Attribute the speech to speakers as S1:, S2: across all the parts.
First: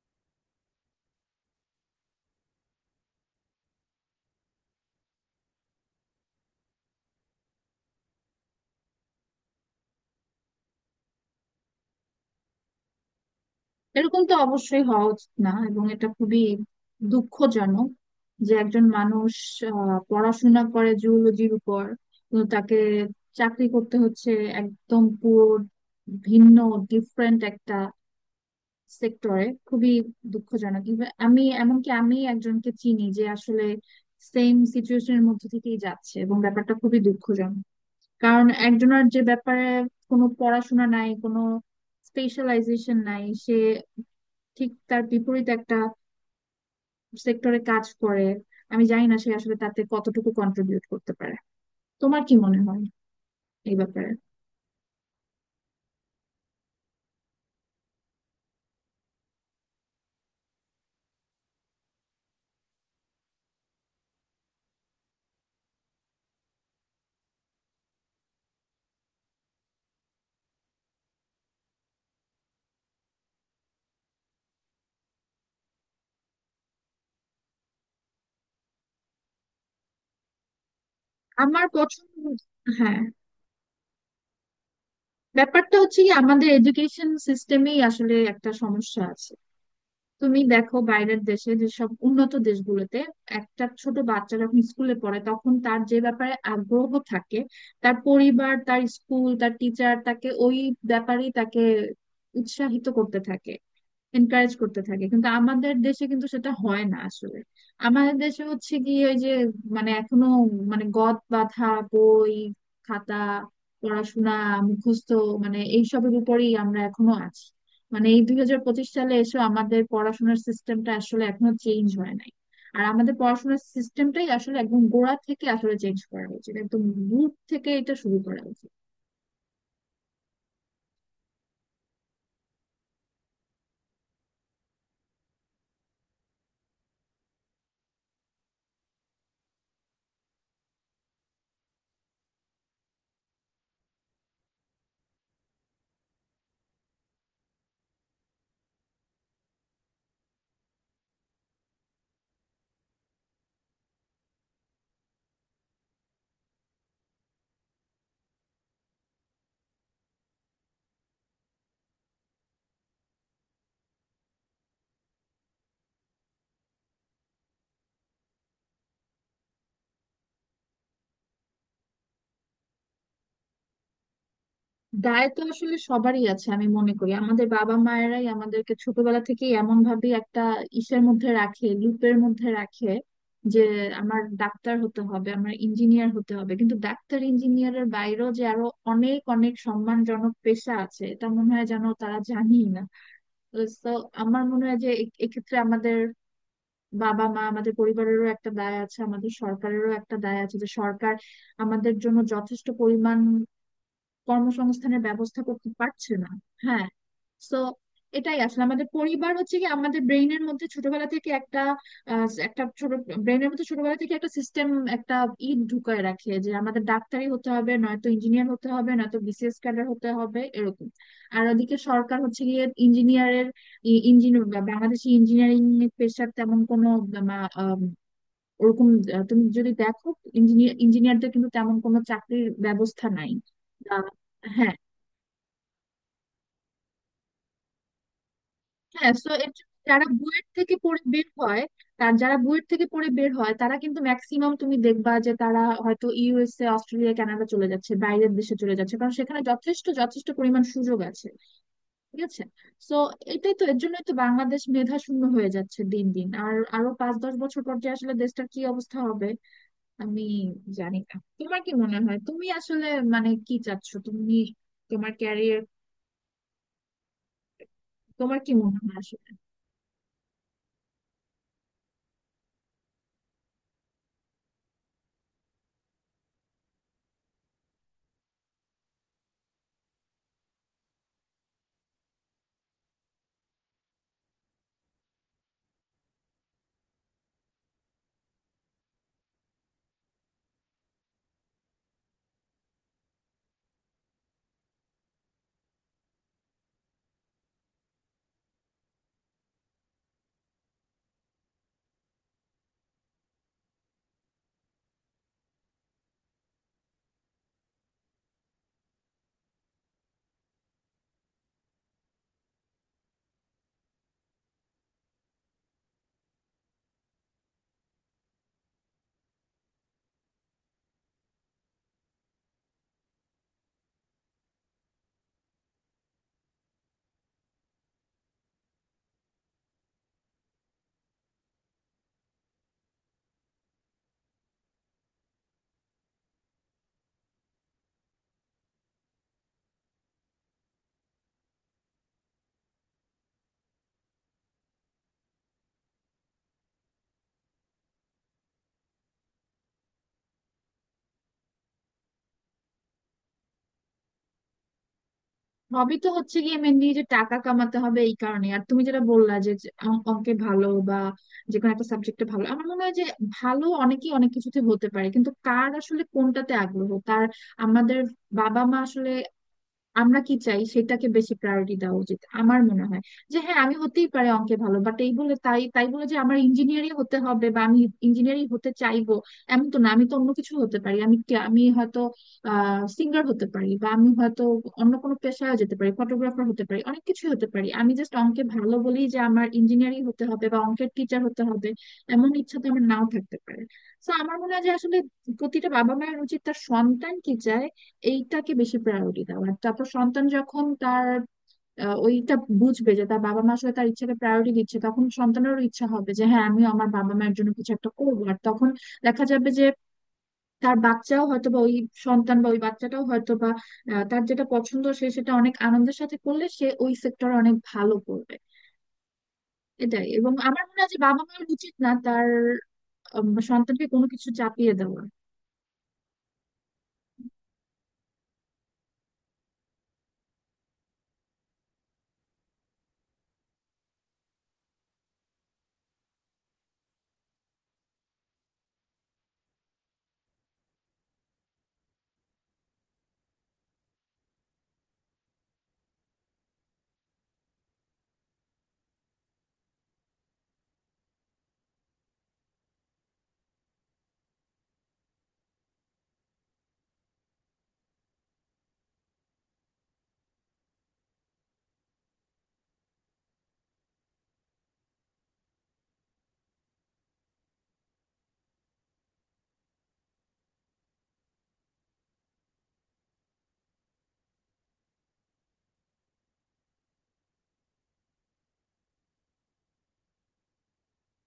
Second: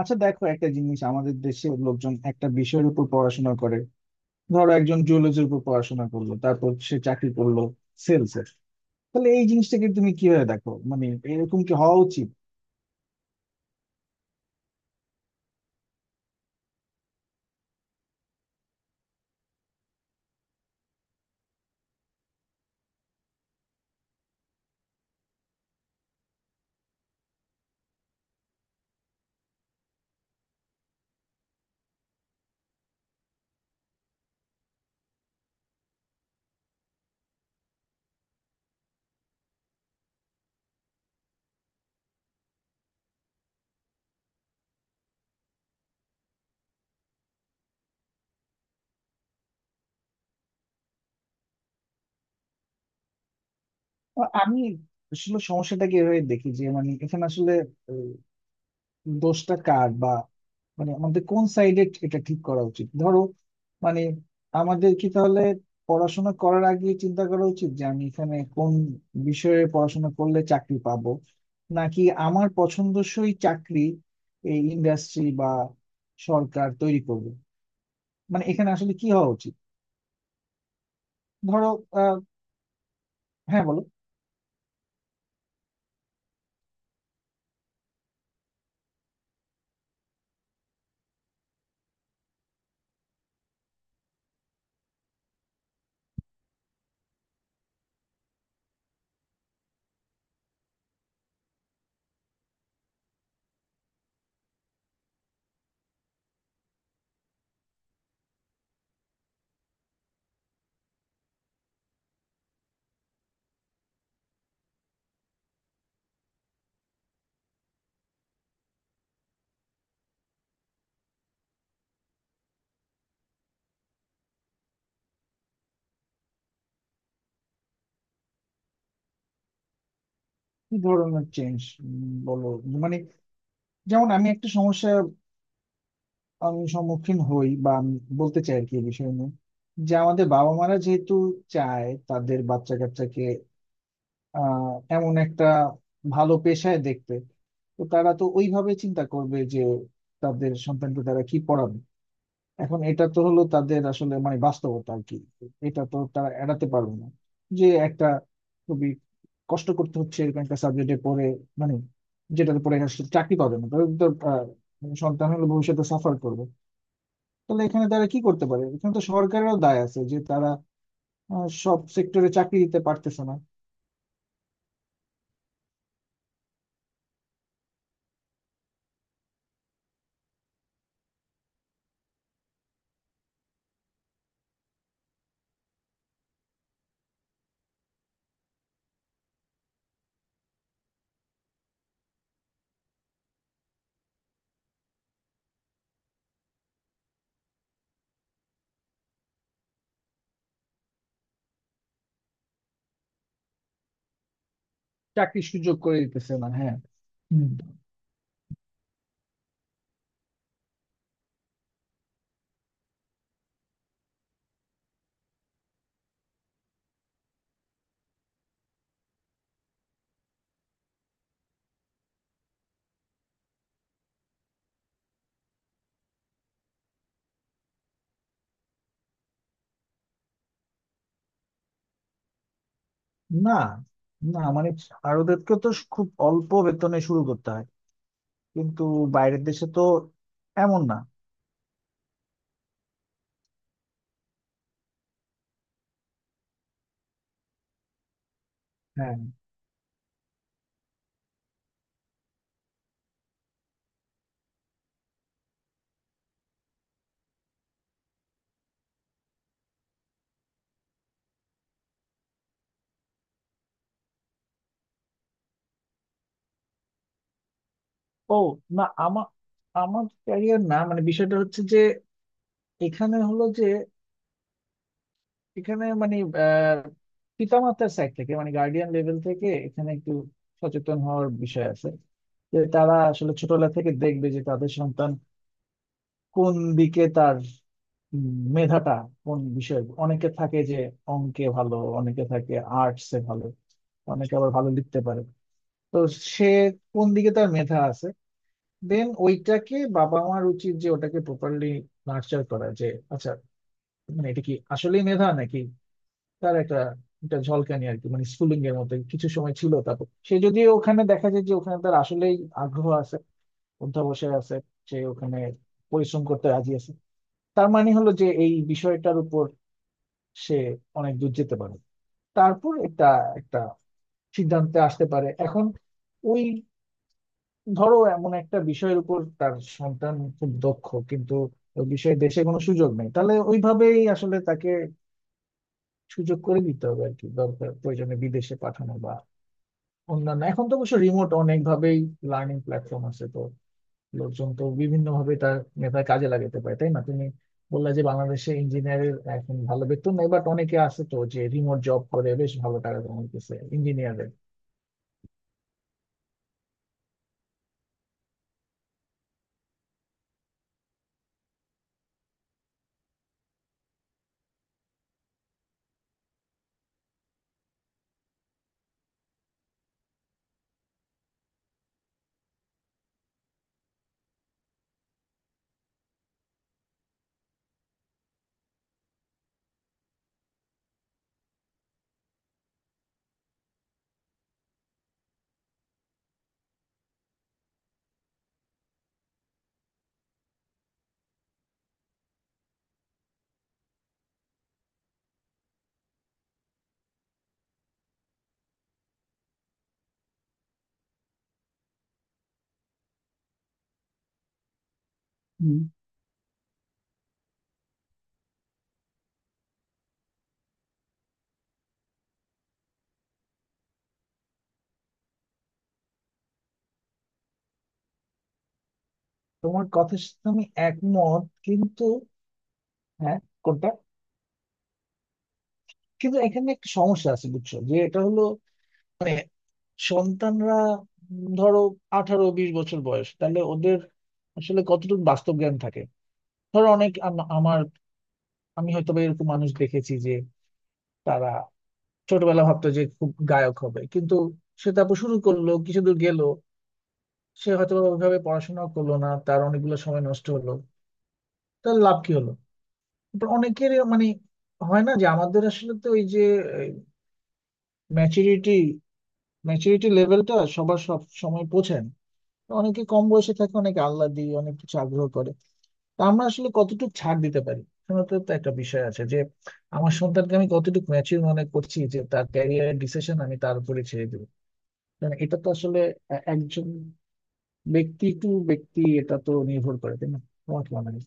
S1: আচ্ছা দেখো, একটা জিনিস, আমাদের দেশের লোকজন একটা বিষয়ের উপর পড়াশোনা করে। ধরো, একজন জুলজির উপর পড়াশোনা করলো, তারপর সে চাকরি করলো সেলস এর। তাহলে এই জিনিসটাকে তুমি কিভাবে দেখো? মানে এরকম কি হওয়া উচিত?
S2: এরকম তো অবশ্যই হওয়া উচিত না, এবং এটা খুবই দুঃখজনক যে একজন মানুষ পড়াশোনা করে জুওলজির উপর কিন্তু তাকে চাকরি করতে হচ্ছে একদম পুরো ভিন্ন ডিফারেন্ট একটা সেক্টরে। খুবই দুঃখজনক। Even আমি এমনকি আমি একজনকে চিনি যে আসলে সেম সিচুয়েশনের মধ্যে থেকেই যাচ্ছে, এবং ব্যাপারটা খুবই দুঃখজনক, কারণ একজনের যে ব্যাপারে কোনো পড়াশোনা নাই, কোনো স্পেশালাইজেশন নাই, সে ঠিক তার বিপরীত একটা সেক্টরে কাজ করে। আমি জানি না সে আসলে তাতে কতটুকু কন্ট্রিবিউট করতে পারে। তোমার কি মনে হয় এই ব্যাপারে?
S1: আমি আসলে সমস্যাটাকে এভাবে দেখি যে, মানে এখানে আসলে দোষটা কার, বা মানে আমাদের কোন সাইডে এটা ঠিক করা উচিত? ধরো, মানে আমাদের কি তাহলে পড়াশোনা করার আগে চিন্তা করা উচিত যে আমি এখানে কোন বিষয়ে পড়াশোনা করলে চাকরি পাবো, নাকি আমার পছন্দসই চাকরি এই ইন্ডাস্ট্রি বা সরকার তৈরি করবে? মানে এখানে আসলে কি হওয়া উচিত?
S2: আমার
S1: ধরো আহ
S2: পছন্দ। হ্যাঁ,
S1: হ্যাঁ বলো।
S2: ব্যাপারটা হচ্ছে কি, আমাদের এডুকেশন সিস্টেমেই আসলে একটা সমস্যা আছে। তুমি দেখো, বাইরের দেশে, যেসব উন্নত দেশগুলোতে একটা ছোট বাচ্চা যখন স্কুলে পড়ে তখন তার যে ব্যাপারে আগ্রহ থাকে, তার পরিবার, তার স্কুল, তার টিচার তাকে ওই ব্যাপারেই তাকে উৎসাহিত করতে থাকে, এনকারেজ করতে থাকে। কিন্তু আমাদের দেশে কিন্তু সেটা হয় না আসলে। আমাদের দেশে হচ্ছে কি, ওই যে মানে এখনো মানে গদ বাঁধা বই, খাতা, পড়াশোনা, মুখস্থ, মানে এইসবের উপরেই আমরা এখনো আছি। মানে এই 2025 সালে এসে আমাদের পড়াশোনার সিস্টেমটা আসলে এখনো চেঞ্জ হয় নাই। আর আমাদের পড়াশোনার সিস্টেমটাই আসলে একদম গোড়া থেকে আসলে চেঞ্জ করা উচিত, একদম রুট থেকে এটা শুরু করা উচিত।
S1: কি ধরনের চেঞ্জ, বলো। মানে যেমন আমি একটা সমস্যা, আমি সম্মুখীন হই, বা আমি বলতে চাই আর কি এই বিষয় নিয়ে, যে আমাদের বাবা মারা যেহেতু চায় তাদের বাচ্চা কাচ্চাকে আহ এমন একটা ভালো পেশায় দেখতে, তো তারা তো ওইভাবে চিন্তা করবে যে তাদের সন্তানকে তারা কি পড়াবে। এখন এটা তো হলো তাদের আসলে মানে বাস্তবতা আর কি, এটা তো তারা এড়াতে পারবে না। যে একটা খুবই কষ্ট করতে হচ্ছে এরকম একটা সাবজেক্টে পড়ে, মানে যেটাতে পড়ে আসলে চাকরি পাবে না, তাদের তো সন্তান হলে ভবিষ্যতে সাফার করবে। তাহলে এখানে তারা কি করতে পারে? এখানে তো সরকারেরও দায় আছে যে তারা সব সেক্টরে চাকরি দিতে পারতেছে না।
S2: দায় তো আসলে সবারই আছে। আমি মনে করি আমাদের বাবা মায়েরাই আমাদেরকে ছোটবেলা থেকে এমন ভাবে একটা ইসের মধ্যে রাখে, লুপের মধ্যে রাখে, যে আমার ডাক্তার হতে হবে, আমার ইঞ্জিনিয়ার হতে হবে, কিন্তু ডাক্তার ইঞ্জিনিয়ারের বাইরেও যে আরো অনেক অনেক সম্মানজনক পেশা আছে এটা মনে হয় যেন তারা জানেই না। তো আমার মনে হয় যে এক্ষেত্রে আমাদের বাবা মা, আমাদের পরিবারেরও একটা দায় আছে, আমাদের সরকারেরও একটা দায় আছে, যে সরকার আমাদের জন্য যথেষ্ট পরিমাণ কর্মসংস্থানের ব্যবস্থা
S1: চাকরির
S2: করতে
S1: সুযোগ করে
S2: পারছে না।
S1: দিতেছে না, হ্যাঁ।
S2: হ্যাঁ।
S1: হুম।
S2: সো এটাই আসলে আমাদের পরিবার হচ্ছে কি আমাদের ব্রেইনের মধ্যে ছোটবেলা থেকে একটা একটা ছোট ব্রেইনের মধ্যে ছোটবেলা থেকে একটা সিস্টেম, একটা ই ঢুকায় রাখে যে আমাদের ডাক্তারই হতে হবে, নয়তো ইঞ্জিনিয়ার হতে হবে, নয়তো বিসিএস ক্যাডার হতে হবে এরকম। আর ওদিকে সরকার হচ্ছে গিয়ে ইঞ্জিনিয়ারের, ইঞ্জিনিয়ার বাংলাদেশি ইঞ্জিনিয়ারিং পেশার তেমন কোনো ওরকম তুমি যদি দেখো, ইঞ্জিনিয়ার ইঞ্জিনিয়ারদের কিন্তু তেমন কোনো চাকরির ব্যবস্থা নাই।
S1: না,
S2: আহ,
S1: না, মানে
S2: হ্যাঁ।
S1: ভারতেরকে তো খুব অল্প বেতনে শুরু করতে হয়, কিন্তু
S2: হ্যাঁ। সো
S1: বাইরের
S2: এর
S1: দেশে
S2: জন্য
S1: তো
S2: যারা বুয়েট থেকে
S1: এমন না।
S2: পড়ে বের হয়, তার যারা বুয়েট থেকে পড়ে বের হয় তারা কিন্তু ম্যাক্সিমাম তুমি দেখবা যে তারা হয়তো ইউএসএ, অস্ট্রেলিয়া, কানাডা চলে যাচ্ছে, বাইরের দেশে চলে যাচ্ছে, কারণ
S1: হ্যাঁ।
S2: সেখানে যথেষ্ট যথেষ্ট পরিমাণ সুযোগ আছে। ঠিক আছে। সো এটাই তো, এর জন্যই তো বাংলাদেশ মেধা শূন্য হয়ে যাচ্ছে দিন দিন। আর আরো 5-10 বছর পর যে আসলে দেশটার কি অবস্থা হবে আমি জানি না। তোমার কি মনে হয় তুমি আসলে মানে কি চাচ্ছ তুমি, তোমার ক্যারিয়ার?
S1: ও,
S2: তোমার কি মনে
S1: না
S2: হয়
S1: আমার,
S2: আসলে?
S1: আমার ক্যারিয়ার না, মানে বিষয়টা হচ্ছে যে এখানে হলো যে, এখানে মানে আহ পিতামাতার সাইড থেকে, মানে গার্ডিয়ান লেভেল থেকে এখানে একটু সচেতন হওয়ার বিষয় আছে, যে তারা আসলে ছোটবেলা থেকে দেখবে যে তাদের সন্তান কোন দিকে তার উম, মেধাটা কোন বিষয়ে। অনেকে থাকে যে অঙ্কে ভালো, অনেকে থাকে আর্টসে ভালো, অনেকে আবার ভালো লিখতে পারে। তো সে কোন দিকে তার মেধা আছে, দেন ওইটাকে বাবা মার উচিত যে ওটাকে প্রপারলি নার্চার করা। যে আচ্ছা, মানে এটা কি আসলেই মেধা, নাকি তার একটা একটা ঝলকানি আর কি, মানে স্কুলিং এর মধ্যে কিছু সময় ছিল। তারপর সে, যদিও ওখানে দেখা যায় যে ওখানে তার আসলেই আগ্রহ আছে, অধ্যবসায় আছে, সে ওখানে পরিশ্রম করতে রাজি আছে, তার মানে হলো যে এই বিষয়টার উপর সে অনেক দূর যেতে পারে। তারপর একটা একটা সিদ্ধান্তে আসতে পারে। এখন ওই ধরো এমন একটা বিষয়ের উপর তার সন্তান খুব দক্ষ, কিন্তু ওই বিষয়ে দেশে কোনো সুযোগ নেই, তাহলে ওইভাবেই আসলে তাকে সুযোগ করে দিতে হবে আর কি। দরকার, প্রয়োজনে বিদেশে পাঠানো, বা অন্যান্য। এখন তো অবশ্য রিমোট অনেক ভাবেই লার্নিং প্ল্যাটফর্ম আছে, তো লোকজন তো বিভিন্ন ভাবে তার মেধার কাজে লাগাতে পারে, তাই না? তুমি বললা যে বাংলাদেশে ইঞ্জিনিয়ারের এখন ভালো বেতন নেই, বাট অনেকে আছে তো যে রিমোট জব করে বেশ ভালো টাকা কামাইতেছে ইঞ্জিনিয়ারের।
S2: হবি তো হচ্ছে গিয়ে মেনলি যে টাকা কামাতে হবে এই কারণে। আর তুমি যেটা বললা যে যে অঙ্কে ভালো বা যে কোনো একটা সাবজেক্টে ভালো, আমার মনে হয় যে ভালো অনেকেই অনেক কিছুতে হতে পারে, কিন্তু কার আসলে কোনটাতে আগ্রহ, তার আমাদের বাবা মা আসলে আমরা কি চাই সেটাকে বেশি প্রায়োরিটি দেওয়া উচিত আমার মনে হয়। যে হ্যাঁ, আমি হতেই পারে অঙ্কে ভালো, বাট এই বলে তাই তাই বলে যে আমার ইঞ্জিনিয়ারিং হতে হবে বা আমি ইঞ্জিনিয়ারিং হতে চাইবো, এমন তো না। আমি তো অন্য কিছু হতে পারি। আমি আমি হয়তো সিঙ্গার হতে পারি, বা আমি হয়তো অন্য কোনো পেশায় যেতে পারি, ফটোগ্রাফার হতে পারি, অনেক কিছু হতে পারি। আমি জাস্ট অঙ্কে ভালো বলি যে আমার ইঞ্জিনিয়ারিং হতে হবে বা অঙ্কের টিচার হতে হবে এমন ইচ্ছা তো আমার নাও থাকতে পারে। তো আমার মনে হয় যে আসলে প্রতিটা বাবা মায়ের উচিত তার সন্তান কি চায় এইটাকে বেশি প্রায়োরিটি দাও, আর তারপর সন্তান যখন তার ওইটা বুঝবে যে তার বাবা মা আসলে তার ইচ্ছাকে প্রায়োরিটি দিচ্ছে, তখন সন্তানেরও
S1: হুম।
S2: ইচ্ছা হবে যে হ্যাঁ, আমিও আমার বাবা মায়ের জন্য কিছু একটা করবো। আর তখন দেখা যাবে যে তার বাচ্চাও হয়তো বা ওই সন্তান বা ওই বাচ্চাটাও হয়তো বা তার যেটা পছন্দ সে সেটা অনেক আনন্দের সাথে করলে সে ওই সেক্টরে অনেক ভালো করবে।
S1: তোমার
S2: এটাই।
S1: কথার
S2: এবং
S1: সাথে
S2: আমার
S1: আমি
S2: মনে হয় যে বাবা
S1: একমত,
S2: মায়ের উচিত না
S1: কিন্তু
S2: তার
S1: হ্যাঁ
S2: সন্তানকে
S1: কোনটা।
S2: কোনো কিছু চাপিয়ে দেওয়া।
S1: কিন্তু এখানে একটা সমস্যা আছে, বুঝছো? যে এটা হলো মানে সন্তানরা, ধরো 18-20 বছর বয়স, তাহলে ওদের আসলে কতটুকু বাস্তব জ্ঞান থাকে? ধরো, অনেক আমার, আমি হয়তো বা এরকম মানুষ দেখেছি যে তারা ছোটবেলা ভাবতো যে খুব গায়ক হবে, কিন্তু সে তারপর শুরু করলো, কিছু দূর গেল, সে হয়তো বা ওইভাবে পড়াশোনা করলো না, তার অনেকগুলো সময় নষ্ট হলো। তার লাভ কি হলো? তারপর অনেকের মানে হয় না যে আমাদের আসলে তো ওই যে ম্যাচুরিটি, লেভেলটা সবার সব সময় পৌঁছায় না। অনেকে কম বয়সে থাকে, অনেকে আল্লাহ দিয়ে অনেক কিছু আগ্রহ করে। তো আমরা আসলে কতটুকু ছাড় দিতে পারি? এখানে তো একটা বিষয় আছে যে আমার সন্তানকে আমি কতটুকু ম্যাচিউর মনে করছি যে তার ক্যারিয়ারের ডিসিশন আমি তার উপরে ছেড়ে দেবো। কারণ এটা তো আসলে একজন ব্যক্তি টু ব্যক্তি এটা তো নির্ভর করে, তাই না? তোমার কি মনে হয়?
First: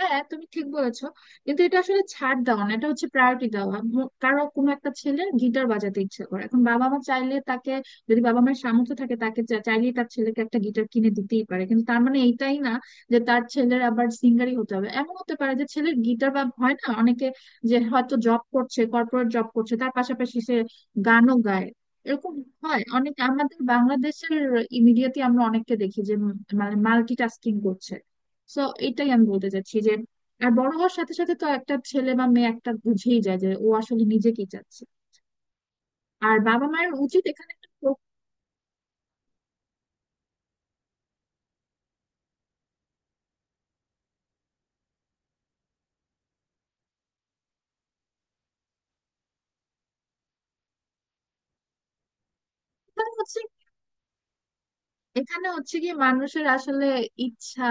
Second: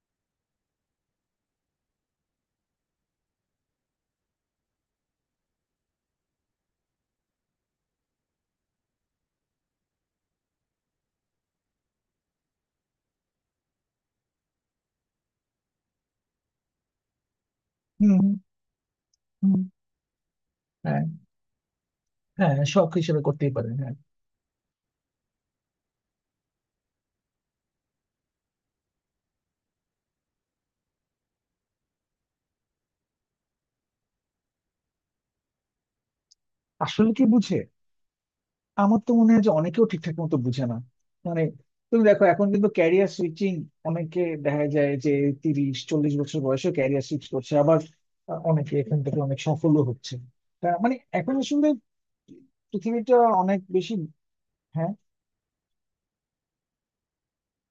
S2: হ্যাঁ, তুমি ঠিক বলেছো, কিন্তু এটা আসলে ছাড় দেওয়া না, এটা হচ্ছে প্রায়োরিটি দেওয়া। কারো কোনো একটা ছেলে গিটার বাজাতে ইচ্ছে করে, এখন বাবা মা চাইলে তাকে, যদি বাবা মায়ের সামর্থ্য থাকে তাকে চাইলেই তার ছেলেকে একটা গিটার কিনে দিতেই পারে। কিন্তু তার মানে এইটাই না যে তার ছেলের আবার সিঙ্গারই হতে হবে। এমন হতে পারে যে ছেলের গিটার, বা হয় না অনেকে যে
S1: হুম,
S2: হয়তো
S1: হুম।
S2: জব করছে, কর্পোরেট জব
S1: হুম।
S2: করছে তার পাশাপাশি সে
S1: হ্যাঁ।
S2: গানও গায়, এরকম
S1: হ্যাঁ,
S2: হয়
S1: শখ
S2: অনেক
S1: হিসেবে করতেই
S2: আমাদের
S1: পারে, হ্যাঁ।
S2: বাংলাদেশের। ইমিডিয়েটলি আমরা অনেককে দেখি যে মানে মাল্টিটাস্কিং করছে। সো এটাই আমি বলতে চাচ্ছি যে আর বড় হওয়ার সাথে সাথে তো একটা ছেলে বা মেয়ে একটা বুঝেই যায় যে ও আসলে নিজে কি চাচ্ছে, আর বাবা মায়ের
S1: আসলে
S2: উচিত
S1: কি
S2: এখানে
S1: বুঝে?
S2: একটা
S1: আমার তো মনে হয় যে অনেকেও ঠিকঠাক মতো বুঝে না। মানে তুমি দেখো এখন কিন্তু ক্যারিয়ার সুইচিং, অনেকে দেখা যায় যে 30-40 বছর বয়সে ক্যারিয়ার সুইচ করছে। আবার অনেকে এখান থেকে অনেক সফলও হচ্ছে। তা মানে এখন আসলে পৃথিবীটা
S2: প্রথা আছে।
S1: অনেক বেশি। হ্যাঁ।
S2: এখানে হচ্ছে কি মানুষের আসলে ইচ্ছা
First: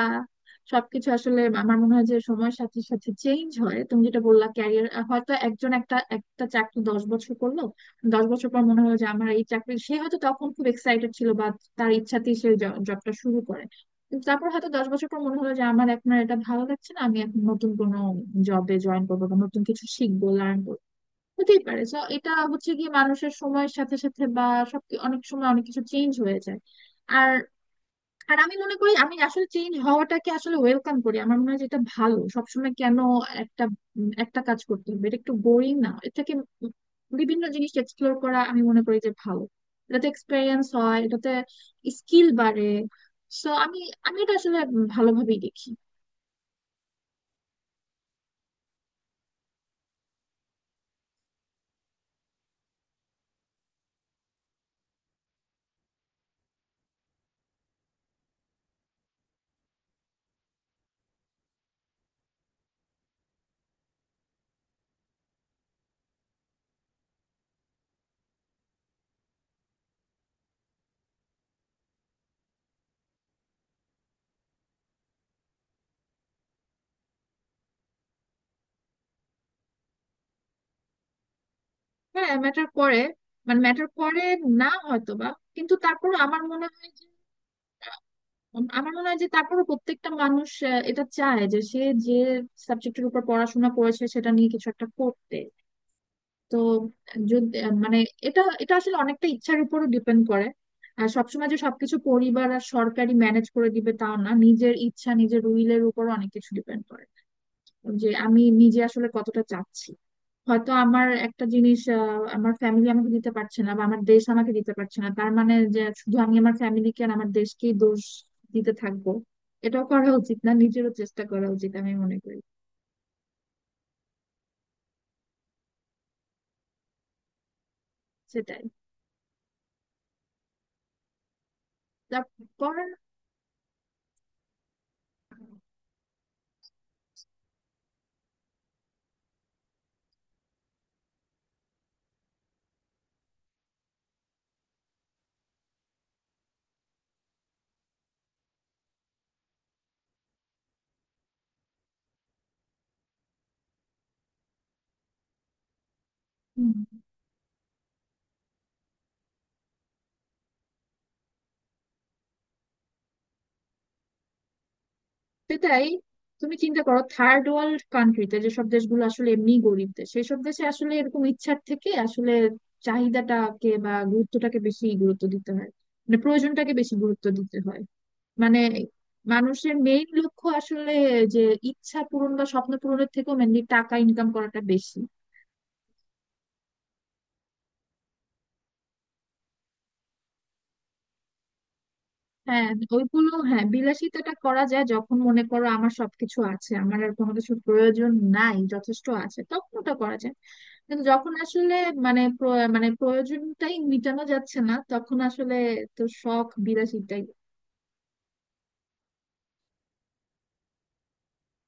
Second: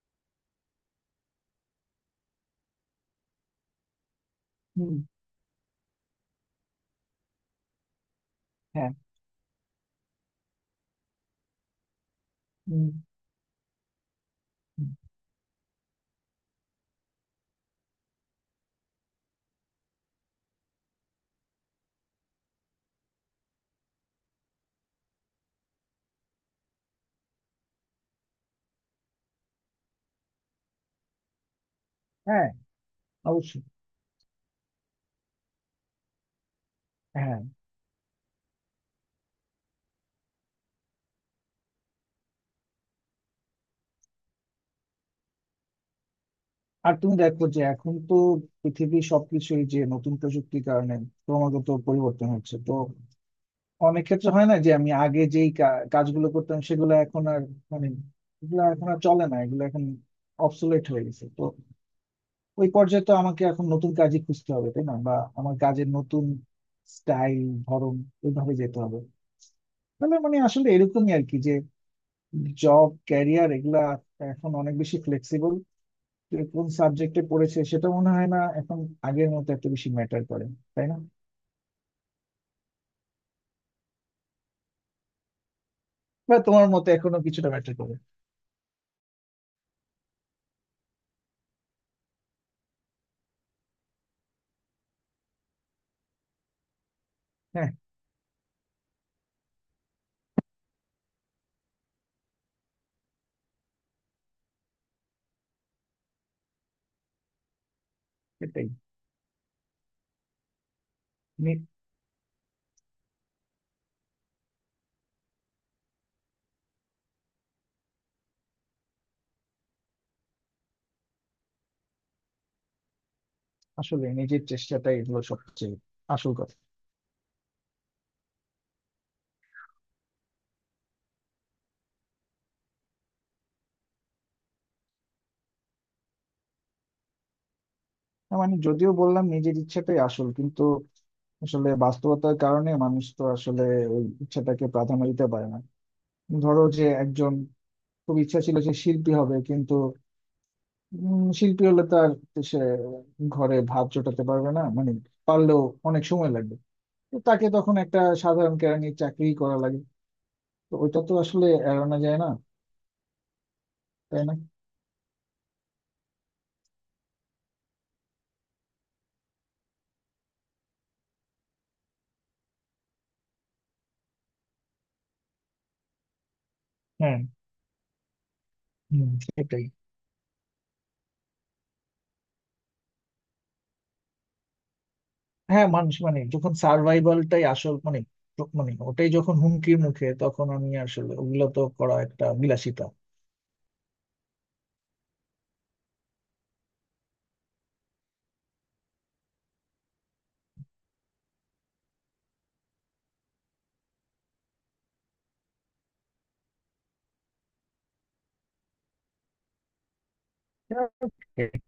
S2: সবকিছু আসলে আমার মনে হয় যে সময়ের সাথে সাথে চেঞ্জ হয়। তুমি যেটা বললা ক্যারিয়ার,
S1: হুম।
S2: হয়তো একজন একটা একটা চাকরি 10 বছর করলো, 10 বছর পর মনে
S1: হ্যাঁ।
S2: হলো যে আমার এই চাকরি, সে হয়তো তখন খুব এক্সাইটেড ছিল বা তার ইচ্ছাতেই সে
S1: হুম।
S2: জবটা শুরু করে, কিন্তু তারপর হয়তো দশ
S1: হুম,
S2: বছর পর মনে হলো যে আমার এখন আর এটা ভালো লাগছে না, আমি এখন নতুন কোনো জবে জয়েন করবো বা নতুন কিছু শিখবো, লার্ন করবো, হতেই পারে। তো এটা হচ্ছে কি মানুষের সময়ের সাথে সাথে বা সব অনেক সময় অনেক কিছু চেঞ্জ হয়ে যায়। আর আর আমি মনে করি আমি আসলে চেঞ্জ হওয়াটাকে আসলে ওয়েলকাম করি। আমার মনে হয় যেটা ভালো,
S1: হ্যাঁ,
S2: সবসময় কেন
S1: অবশ্যই।
S2: একটা একটা কাজ করতে হবে? এটা একটু বোরিং না? এর থেকে উম
S1: হ্যাঁ।
S2: বিভিন্ন জিনিস এক্সপ্লোর করা আমি মনে করি যে ভালো। এটাতে এক্সপেরিয়েন্স হয়, এটাতে স্কিল বাড়ে। সো আমি আমি এটা আসলে ভালোভাবেই দেখি।
S1: আর তুমি দেখো যে এখন তো পৃথিবী, সবকিছুই যে নতুন প্রযুক্তির কারণে ক্রমাগত পরিবর্তন হচ্ছে। তো অনেক ক্ষেত্রে হয় না যে আমি আগে যেই কাজগুলো করতাম, সেগুলো এখন আর মানে এগুলো এখন আর চলে না, এগুলো এখন অবসোলেট হয়ে গেছে। তো ওই পর্যায়ে তো আমাকে এখন নতুন কাজই খুঁজতে হবে, তাই না? বা আমার কাজের নতুন স্টাইল, ধরন, ওইভাবে যেতে হবে। তাহলে মানে আসলে এরকমই আর কি, যে জব ক্যারিয়ার এগুলা এখন অনেক বেশি ফ্লেক্সিবল। কোন সাবজেক্টে পড়েছে সেটা মনে হয় না এখন আগের মতো এত বেশি ম্যাটার করে, তাই না?
S2: হ্যাঁ ম্যাটার করে, মানে ম্যাটার করে না হয়তো বা, কিন্তু তারপর
S1: বা
S2: আমার
S1: তোমার
S2: মনে
S1: মতে
S2: হয় যে
S1: এখনো কিছুটা ম্যাটার করে?
S2: আমার মনে হয় যে তারপরে প্রত্যেকটা মানুষ এটা চায় যে সে যে সাবজেক্টের উপর পড়াশোনা করেছে সেটা নিয়ে কিছু একটা করতে। তো যদি
S1: হ্যাঁ,
S2: মানে এটা এটা আসলে অনেকটা ইচ্ছার উপরও ডিপেন্ড করে। আর সবসময় যে সবকিছু পরিবার আর সরকারি ম্যানেজ করে দিবে তাও না, নিজের ইচ্ছা, নিজের উইলের উপর অনেক কিছু ডিপেন্ড করে, যে আমি
S1: সেটাই।
S2: নিজে আসলে কতটা চাচ্ছি। হয়তো আমার একটা
S1: মানে
S2: জিনিস আমার ফ্যামিলি আমাকে দিতে পারছে না বা আমার দেশ আমাকে দিতে পারছে না, তার মানে যে শুধু আমি আমার ফ্যামিলিকে আর আমার দেশকেই দোষ দিতে থাকবো, এটাও করা উচিত না, নিজেরও চেষ্টা করা উচিত আমি মনে করি।
S1: আসলে নিজের চেষ্টাটাই এগুলো সবচেয়ে আসল কথা।
S2: সেটাই। তারপর
S1: না, মানে যদিও বললাম নিজের ইচ্ছাটাই আসল, কিন্তু আসলে বাস্তবতার কারণে মানুষ তো আসলে ওই ইচ্ছাটাকে প্রাধান্য দিতে পারে না। ধরো, যে একজন খুব ইচ্ছা ছিল যে শিল্পী হবে, কিন্তু শিল্পী হলে তার সে ঘরে ভাত জোটাতে পারবে না, মানে পারলেও অনেক সময় লাগবে।
S2: হুম,
S1: তো তাকে তখন একটা সাধারণ কেরানির চাকরি করা লাগে। তো ওইটা তো আসলে এড়ানো যায় না, তাই না?
S2: সেটাই। তুমি চিন্তা করো থার্ড ওয়ার্ল্ড কান্ট্রিতে, যেসব দেশগুলো আসলে এমনি গরিব দেশ, সেসব দেশে আসলে এরকম ইচ্ছার থেকে আসলে চাহিদাটাকে বা গুরুত্বটাকে বেশি গুরুত্ব দিতে হয়, মানে প্রয়োজনটাকে বেশি
S1: হ্যাঁ।
S2: গুরুত্ব দিতে হয়। মানে
S1: হুম, সেটাই।
S2: মানুষের মেইন লক্ষ্য আসলে যে ইচ্ছা পূরণ বা স্বপ্ন পূরণের থেকেও মেনলি টাকা ইনকাম করাটা বেশি।
S1: হ্যাঁ, মানুষ মানে যখন সার্ভাইভালটাই আসল, মানে মানে ওটাই যখন হুমকির মুখে, তখন আমি আসলে ওগুলো তো করা একটা
S2: হ্যাঁ,
S1: বিলাসিতা।
S2: ওইগুলো হ্যাঁ বিলাসিতাটা করা যায় যখন মনে করো আমার সবকিছু আছে, আমার আর কোনো কিছুর প্রয়োজন নাই, যথেষ্ট আছে, তখন ওটা করা যায়। কিন্তু যখন আসলে মানে মানে প্রয়োজনটাই মিটানো যাচ্ছে না, তখন আসলে তো শখ বিলাসিতাই।
S1: এটাই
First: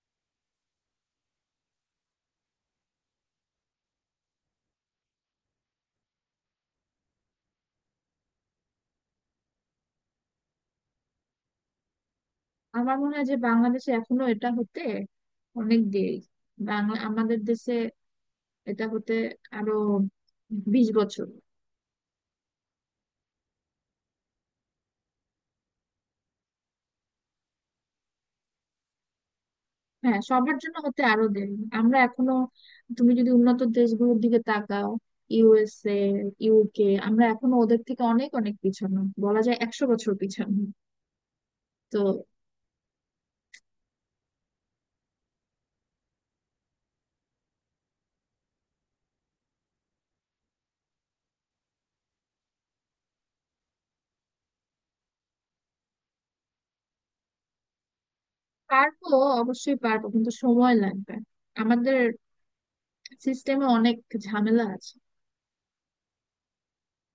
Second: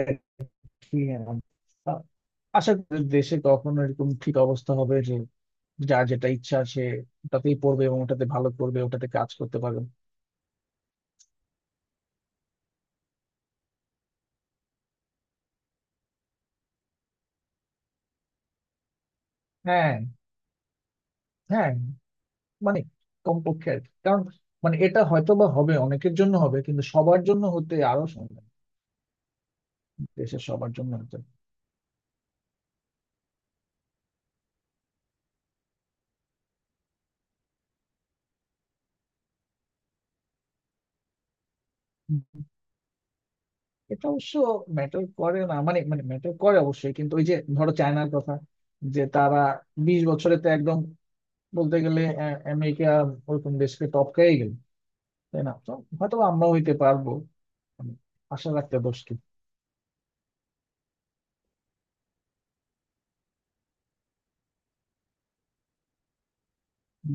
S1: আর কি আমার। আশা করি দেশে কখনো এরকম ঠিক অবস্থা হবে যে যার যেটা ইচ্ছা, সে ওটাতেই পড়বে এবং ওটাতে ভালো করবে, ওটাতে কাজ করতে পারবে।
S2: আমার মনে হয় যে বাংলাদেশে এখনো এটা হতে অনেক দেরি। বাংলা, আমাদের দেশে এটা হতে আরো
S1: হ্যাঁ।
S2: 20 বছর।
S1: হ্যাঁ, মানে কমপক্ষে আর কি। কারণ মানে এটা হয়তো বা হবে, অনেকের জন্য হবে, কিন্তু সবার জন্য হতে আরো সময় লাগবে।
S2: হ্যাঁ,
S1: দেশের
S2: সবার
S1: সবার
S2: জন্য
S1: জন্য
S2: হতে
S1: হতে
S2: আরো দেরি। আমরা এখনো, তুমি যদি উন্নত দেশগুলোর দিকে তাকাও, ইউএসএ, ইউকে, আমরা এখনো ওদের থেকে অনেক অনেক পিছানো বলা যায়, 100 বছর পিছানো। তো
S1: এটা অবশ্য ম্যাটার করে না, মানে মানে ম্যাটার করে অবশ্যই, কিন্তু ওই যে ধরো চায়নার কথা, যে তারা 20 বছরে তো একদম বলতে গেলে আমেরিকা ওরকম দেশকে টপকাই গেল, তাই না? তো হয়তো আমরাও হইতে পারবো, মানে আশা রাখতে দোষ
S2: পারবো, অবশ্যই পারবো, কিন্তু সময় লাগবে। আমাদের সিস্টেমে অনেক ঝামেলা আছে।
S1: কি